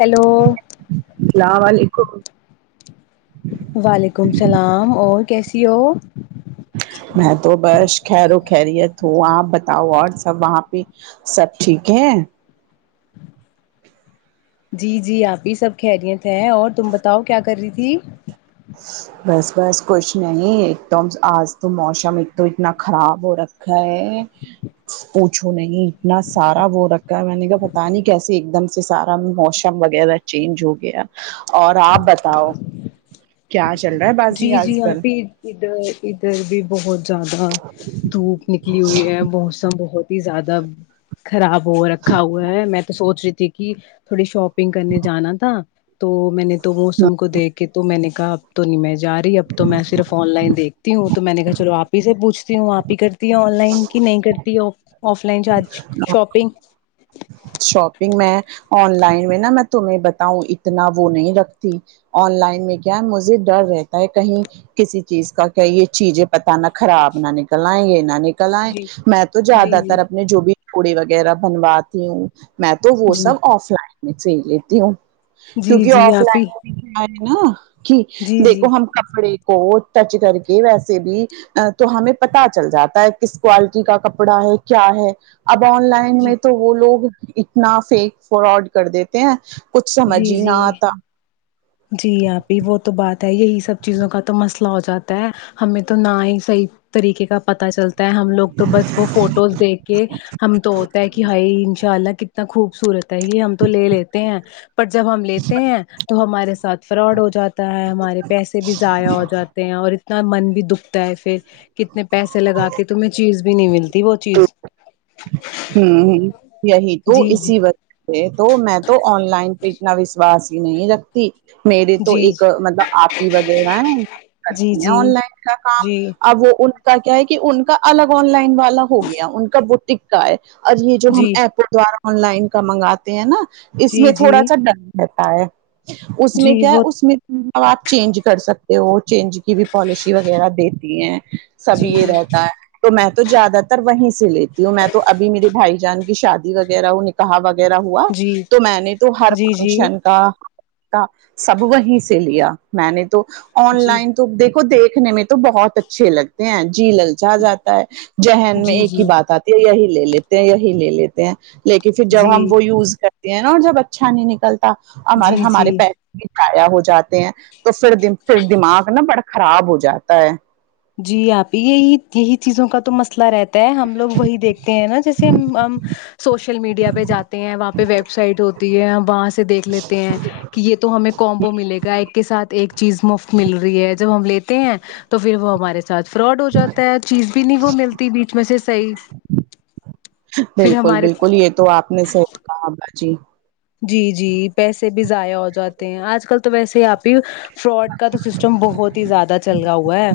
hello السلام و علیکم وعلیکم السلام اور کیسی ہو میں تو بس خیر و خیریت ہوں آپ بتاؤ اور سب وہاں پہ سب ٹھیک ہے جی جی آپی سب خیریت ہیں اور تم بتاؤ کیا کر رہی تھی بس بس کچھ نہیں ایک تو آج تو موشم ایک تو اتنا خراب ہو رکھا ہے پوچھو نہیں اتنا سارا وہ رکھا ہے میں نے کہ پتا نہیں کیسے ایک دم سے سارا موسم وغیرہ چینج ہو گیا اور آپ بتاؤ کیا چل رہا ہے با جی جی آپ ہی ادھر ادھر بھی بہت زیادہ دھوپ نکلی ہوئی ہے موسم بہت ہی زیادہ خراب ہو رکھا ہوا ہے میں تو سوچ رہی تھی کہ تھوڑی شاپنگ کرنے جانا تھا تو میں نے تو موسم کو دیکھ کے تو میں نے کہا اب تو نہیں مے جا رہی ہے اب تو میں صرف آن لائن دیکھتی ہوں تو میں نے کہا چلو آپ ہی سے پوھتی ہوں آپ ہی کا آن لائن کی نہیں کرتی آف لائن جا شاپنگ شاپنگ میں آن لائن میں نا میں تمہیں بتاؤں اتنا وہ نہیں رکھتی آن لائن میں کیا ہے مجھے ڈر رہتا ہے کہیں کسی چیز کا کیا یہ چیزیں پتہ نہ خراب نہ نکلنا ہے یہ نہ نکل جی میں تو جی زیادہ تر جی اپنے جو بھی پڑی وغیرہ بنواتی ہوں میں تو وہ جی سب آف لائن میں کر لیتی ہوں جی کیونکہ جی آف آپ ہی لائن میں اری نا کی جی دیکھو جی ہم کپڑے کو ٹچ کر کے ویسے بھی تو ہمیں پتا چل جاتا ہے کس کوالٹی کا کپڑا ہے کیا ہے اب آن لائن جی میں تو وہ لوگ اتنا فیک فراڈ کر دیتے ہیں کچھ سمجھ جی ہی نہ جی آتا جی اپپی وہ تو بات ہے یہی سب چیزوں کا تو مسئلہ ہو جاتا ہے ہمیں تو نہ ہی صحیح طریقے کا پتا چلتا ہے ہم لوگ تو بس وہ فوٹوز دیکھ کہ ہم تو ہوتا ہے کہ ہائی ان شاء اللہ کتنا خوبصورت ہے یہ ہم تو لے لیتے ہیں پر جب ہم لیتے ہیں تو ہمارے ساتھ فراڈ ہو جاتا ہے ہمارے پیسے بھی ضائع ہو جاتے ہیں اور اتنا من بھی دکھتا ہے پھر کتنے پیسے لگا کے تمہیں چیز بھی نہیں ملتی وہ چیز ہمم یہی تو جی جی اسی وج تو میں تو آن لائن پہ اتنا وشواس ہی نہیں رکھتی میرے تو جی ایک مطلب اپپی وغیرہ ہے جی جی کرتے ہیں آن لائن کا کام جی اب وہ ان کا کیا ہے کہ ان کا الگ آن لائن والا ہو گیا ان کا بٹک کا ہے اور یہ جو ہم جی اپپ کے دوارا آن لائن کا منگاتے ہیں نا اس جی میں تھوڑا جی سا ڈر بتا ہے اس میں جی کیا ہے وہ اس میں ا آپ چینج کر سکتے ہو چینج کی بھی پالیسی وغیرہ دیتی ہیں سب جی یہ رہتا ہے تو میں تو زیادہ تر وہیں سے لیتی ہوں میں تو تو ابھی میرے بھائی جان کی شادی وغیرہ ہو نک نکاح وغیرہ ہوا جی تو میں نے تو ہر جی جی فنکشن جی کا سب وہیں سے لیا میں نے تو آن جی لائن تو دیکھو دیکھنے میں تو بہت اچھے لگتے ہیں جی للچا جاتا ہے ذہین میں جی ایک ہی بات آتی ہے یہی لے لیتے ہیں یہی لے لیتے ہیں لیکن پھر جب ہم جی وہ یوز کر تے ہے جب اچھا نہیں نکلتا ہمارے جی ہمارے جی پیسے بھی زیا ہو جاتے ہیں تو پھر پھر دماغ نا بڑا خراب ہو جاتا ہے جی اپی یہی یہی چیزوں کا تو مسئلہ رہتا ہے ہم لوگ وہی دیکھتے ہیں نا جیسے سوشل میڈیا پہ جاتے ہیں وہاں پہ ویب سائٹ ہوتی ہے ہم وہاں سے دیکھ لیتے ہیں کہ یہ تو ہمیں کومبو ملے گا ایک کے ساتھ ایک چیز مفت مل رہی ہے جب ہم لیتے ہیں تو پھر وہ ہمارے ساتھ فراڈ ہو جاتا ہے چیز بھی نہیں وہ ملتی بیچ میں سے صحیح پھر بالکل ہمارے بالکل یہ تو آپ نے صحیح کہا باجی جی جی پیسے بھی ضائع ہو جاتے ہیں آج کل تو ویسے ہی آپی فراڈ کا تو سسٹم بہت ہی زیادہ چلا ہوا ہے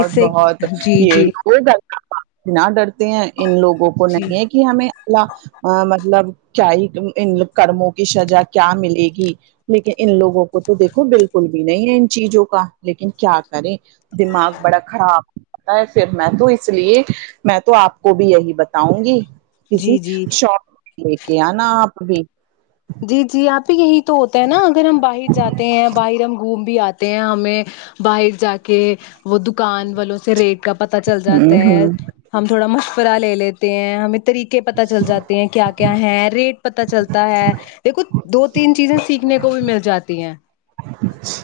اس سے بہت جی جی [unintelligible] نا ڈرتے ہیں ان لوگوں کو جی نہیں ہے کہ ہمیں اللہ اں مطلب کیا ہی ان کرموں کی سزا کیا ملے گی لیکن ان لوگوں وہ تو دیکھو بالکل بھی نہیں ہے ان چیزوں کا لیکن کیا کریں دماغ بڑا خراب میں تو اس لیے میں تو آپ کو بھی یہی بتاؤں گی کسی جی جی شاپ لے کے آنا آپ بھی جی جی آپی یہی تو ہوتا ہے نا اگر ہم باہر جاتے ہیں باہر ہم گھوم بھی آتے ہیں ہمیں باہر جا کے وہ دکان والوں سے ریٹ کا پتہ چل جاتا ہوں ہے ہوں ہم تھوڑا مشورہ لے لیتے ہیں ہمیں طریقے پتہ چل جاتے ہیں کیا کیا ہے ریٹ پتا چلتا ہے دیکھو دو تین چیزیں سیکھ نے کو بھی مل جاتی ہیں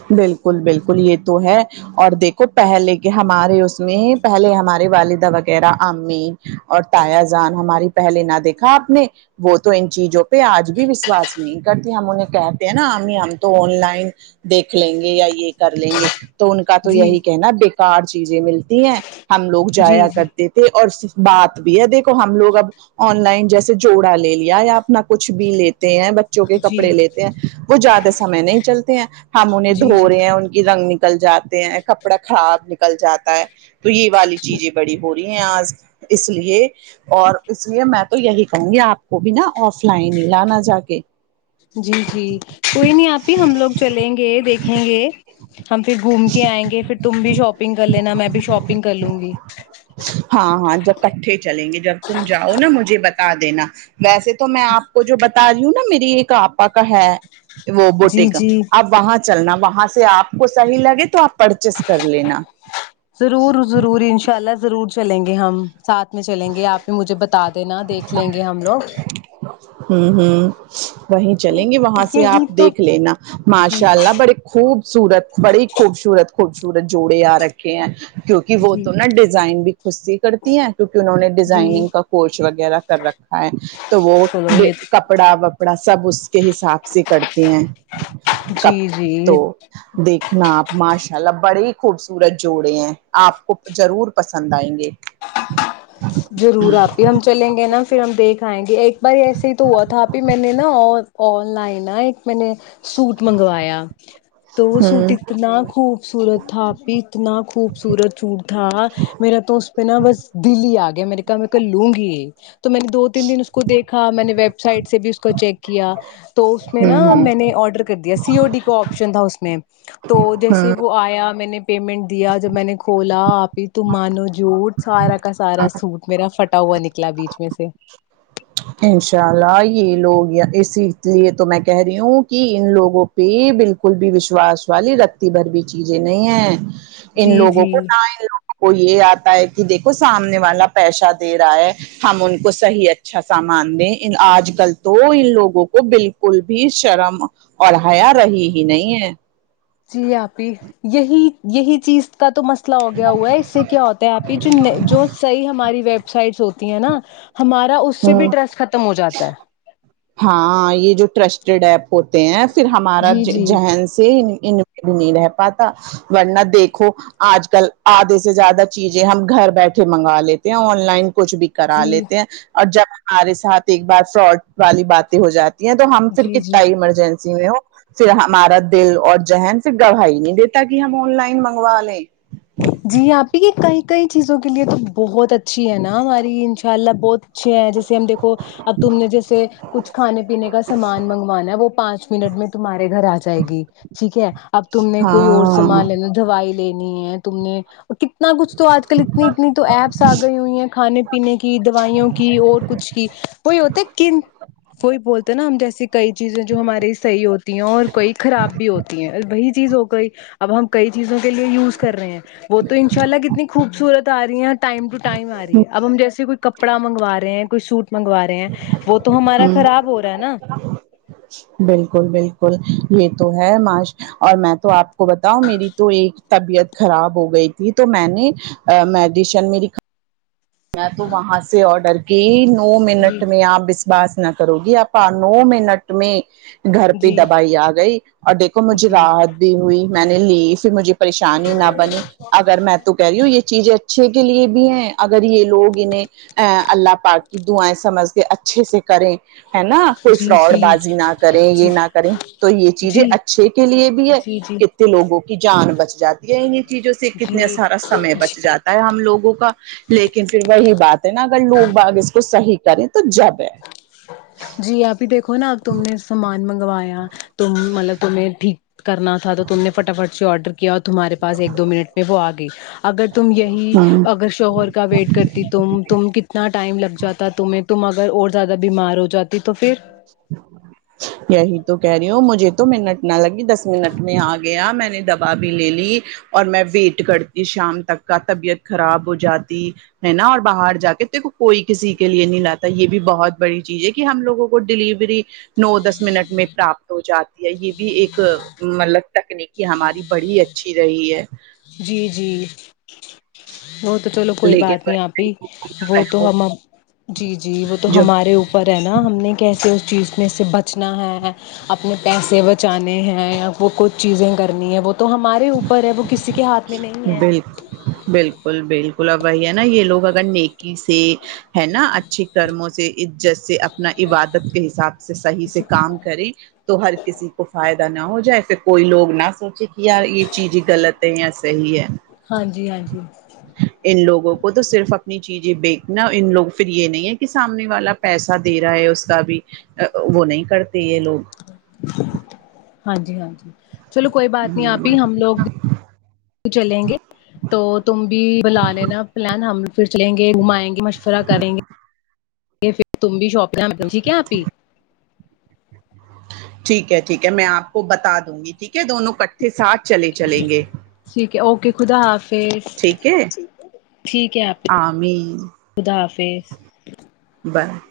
بالکل بالکل یہ تو ہے اور دیکھو پہلے کے ہمارے اس میں پہلے ہمارے والدہ وغیرہ امی اور تایا جان ہماری پہلے نہ دیکھا آپ نے وہ تو ان چیزوں پہ آج بھی وشواس نہیں کرتی ہم انہیں کہتے ہیں نا ہمیں ہم تو آن لائن دیکھ لیں گے یا یہ کر لیں گے تو ان کا تو جی یہی کہنا بیکار چیزیں ملتی ہیں ہم لوگ جایا جی جی کرتے تھے اور سہ بات بھی ہے دیکھو ہم لوگ اب آن لائن جیسے جوڑا لے لیا یا اپنا کچھ بھی لیتے ہیں بچوں کے جی کپڑے لیتے ہیں وہ زیادہ سمے نہیں چلتے ہیں ہم انہیں جی دھو جی رہے ہیں ان کے رنگ نکل جاتے ہیں کپڑا خراب نکل جاتا ہے تو یہ والی چیزیں بڑی ہوتی ہیں آج اس لیے اور اس لیے میں تو یہی کہوں گی آپ کو بھی نا آف لائن ہی لانا جا کے جی جی کوئی نہیں آپی ہم لوگ چلیں گے دیکھیں گے ہم پھر گھوم کے آئیں گے پھر تم بھی شاپنگ کر لینا میں بھی شاپنگ کر لوں گی ہاں ہاں جب اکھٹے چلیں گے جب تم جاؤ نا مجھے بتا دینا ویسے تو میں آپ کو جو بتا رہی ہوں نا میری ایک آپا کا ہے وہ بوٹے جی کا جی آپ وہاں چلنا وہاں سے آپ کو صحیح لگے تو آپ پرچیز کر لینا ضرور ضرور انشاء اللہ ضرور چلیں گے ہم ساتھ میں چلیں گے آپ ہی مجھے بتا دینا دیکھ لیں گے ہم لوگ ہوں ہوں وہیں چلیں گے وہاں سے آپ یہی تو دیکھ لینا جی ماشاء اللہ بڑے خوبصورت بڑی خوبصورت خوبصورت جوڑے آ رکھے ہیں کیوںکہ وہ جی تو نا ڈیزائن بھی خود سے کرتی ہیں کیونکہ انہوں نے جی ڈیزائنگ کا کورس وغیرہ کر رکھا ہے تو وہ چلو بہ یہ کپڑا وپڑا سب اس کے حساب سے کرتی ہیں جی کپ جی تو دیکھنا آپ ماشاء اللہ بڑے ہی خوبصورت جوڑے ہیں آپ کو ضرور پسند آئیں گے ضرور آپی ہم چلیں گے نا پھر ہم دیکھ آئیں گے ایک بار ایسے ہی تو ہوا تھا اپی میں نے نا آن آن لائن نہ ایک میں نے سوٹ منگوایا تو وہ ہ سوٹ اتنا خوب خوبصورت تھا آپی اتنا خوبصورت سوٹ تھا میرا تو اس پہ نا بس دل ہ آ گیا میرے کہ میں کل لوں گی تو میں نے دو تین دن اس کو دیکھا میں نے ویب سائٹ سے بھی اس کو چیک کیا تو اس میں ہ نا ہ میں نے آڈر کر دیا سی او ڈی کو آپشن تھا اس میں تو ہ جیسے وہ آیا میں نے پیمنٹ دیا جب میں نے کھولا آپی تو مانو جھوٹ سارا کا سارا سوٹ میرا فھٹا ہوا نکلا بیچ میں سے انشاء اللہ یہ لوگ اسی لیے تو میں کہہ رہی ہوں کی ان لوگوں پہ بالکل بھی وشواس والی رتتی بھر بھی چیزیں نہیں ہے ان جی لوگوں کو جی نہ ان لوگ کو یہ آتا ہے کہ دیکھو سامنے والا پیسہ دے رہا ہے ہم ان کو صحیح اچھا سامان دیں آج کل تو ان لوگوں کو بالکل بھی شرم اور حیا رہی ہی نہیں ہے جی اپپی یہی یہی چیز کا تو مسئلہ ہو گیا ہوا ہے اس سے کیا ہوتا ہے اپپی جو جو صحیح ہماری سایڈس ہوتی ہیں نا ہمارا اس سے بھی ہوں ٹرسٹ ختم ہو جاتا ہے ہاں یہ جو ٹرسٹیڈ ایپ ہوتے ہیں پھر ہمارا جی جی ذہن سے ان بھی نہیں رہ پاتا ورنہ دیکھو آج کل آدھے سے زیادہ چیزیں ہم گھر بیٹھے منگا لیتے ہیں آن لائن کچھ بھی کرا جی لیتے ہیں اور جب ہمارے ساتھ ایک بار فراڈ والی باتیں ہو جاتی یہ تو ہم پھر جی جی کتتا ہی ایمرجنسی میں ہو پھر ہمارا دل اور ذہن سے گواہی نہیں دیتا کہ ہم آن لائن منگوا لیں جی آپی یہ کئی کئی چیزوں کے لیے تو بہت اچھی ہے نا ہماری انشاء اللہ بہت اچھے ہیں جیسے ہم دیکھو اب تم نے جیسے کچھ کھانے پینے کا سامان منگوانا ہے وہ پانچ منٹ میں تمہارے گھر آ جائے گی ٹھیک ہے اب تم نے کوئی اور ہاں سامان لینا دوائی لینی ہے تم نے کتنا کچھ تو آج کل اتنی اتنی تو ایپس آ گئی ہوئی ہیں کھانے پینے کی دوائیوں کی اور کچھ کی وہی ہوتا کن وہی بولتے ہیں نا ہم جیسے کئی چیزیں جو ہماراری صحیح ہوتی ہیں اور کئی خراب بھی ہوتی ہیں وہی چیز ہو گئی اب ہم کئی چیزوں کے لیے یوز کر رہے ہیں وہ تو انشاء اللہ کتنی خوبصورت آ رہی ہیں ٹائم ٹو ٹائم آ رہی ہے اب ہم جیسے کوئی کپڑا منگو رہے ہیں کوئی سوٹ مگوا ہیں وہ تو ہمارا ہ خراب ہو رہا ہے نا بالکل بالکل یہ تو ہے معاش اور میں تو آپ بتاؤ میری تو ایک طبیعت خراب ہو گئی تھی تو میں نے مڈیشن میں تو وہاں سے آرڈر کی نو جی منٹ میں ا باس نہ کرو گی آپا نو منٹ میں گھر پہ جی دبائی آ گئی اور دیکھو مجھے جی راحت بھی ہوئی میں نے لی پھر مجھے پریشانی نہ بنی اگر میں تو کہہ رہی ہوں یہ چیزیں اچھے کے لیے بھی ہے اگر یہ لوگ انہیں ا اللہ پاک کی دعائیں سمجھ کے اچھے سے کریں ہیں نا کوئی جی فراڈ جی بازی نہ کرے جی یہ نہ کریں تو یہ چیزیں جی اچھے کے لیے بھی ہے جی جی کتنے لوگوں کی جان بچ جاتی ہے انیں چیزوں سے کتنا جی سارا سمے بچ جا آ ہم لوگوں کا لیکن پھر وہی بات ہے نا اگر لوگ بات اس کو صحیح کریں تو جب ہے جی اپی دیکھو نا اب تم نے سامان منگوایا تم ملے تمہیں ٹھیک کرنا تھا تو تم نے فٹافٹ سے آڈر کیا اور تمہارے پاس ایک دو منٹ میں وہ آ گئی اگر تم یہی ہوں شوہر کا ویٹ کرتی تم تم کتنا ٹائم لگ جاتا تمہیں تو مگر اور زیادہ بیمار ہو جاتی تو پھر یہی تو کہہ رہی ہو مجھے تو منٹ نہ لگی دس منٹ میں آ گیا میں نے دوا بھی لے لی اور میں ویٹ کرتی شام تک کا طبیعت خراب ہو جاتی ہے نا اور باہر جا کے تے کو کوئی کسی کے لیے نہیں لاتا یہ بھی بہت بڑی چیز ہے کہ ہم لوگوں کو وہ ڈیلیوری نو دس منٹ میں پراپت ہو جاتی ہے یہ بھی ایک مطلب تکنیکی ہماری بڑی اچھی رہی ہے جی جی وہ تو چلو کوئی بات لیکن نہیں آپی وہ تو ہم ہم جی جی وہ تو جو ہمارے اوپر ہے نا ہم نے کیسے اس چیز میں سے بچنا ہے اپنے پیسے بچانے ہیں یا وہ کچھ چیزیں کرنی ہے وہ تو ہمارے اوپر ہے وہ کسی کے ہاتھ میں نہیں ہے بل بالکل بالکل اب وہی ہے نا یہ لوگ اگر نیکی سے ہے نا اچھے کرموں سے عزت سے نہ عبادت کے حساب سے صحیح سے کام کریں تو ہر کسی کو فائدہ نہ ہو جائے کوئی لوگ نہ سوچے کہ یار چیز ہی غلط ہے یا صحیح ہے ہاں جی ہاں جی ان لوگوں کو تو صرف اپنی چیزیں بیکنا ان لوگ پھر یہ نہیں ہے کہ سامنے والا پیسہ دے رہا ہے اس کا بھی وہ نہیں کرتے یہ لوگ ہاں جی ہاں جی چلو کوئی بات نہیں آپی ہم لوگ چلیں گے تو تم بھی بلا لینا پلان ہم پھر چلیں گے گھمائیں گے مشورہ کریں گے پھر تم بھی شاپ ٹھیک ہے آپی ٹھیک ہے ٹھیک ہے میں آپ کو بتا دوں گی ٹھیک ہے دونوں اکٹھے ساتھ چلے چلیں گے ٹھیک ہے اوکے خدا حافظ ٹھیک ہے ٹھیک ہے آپی آمین خدا حافظ [unintelligible]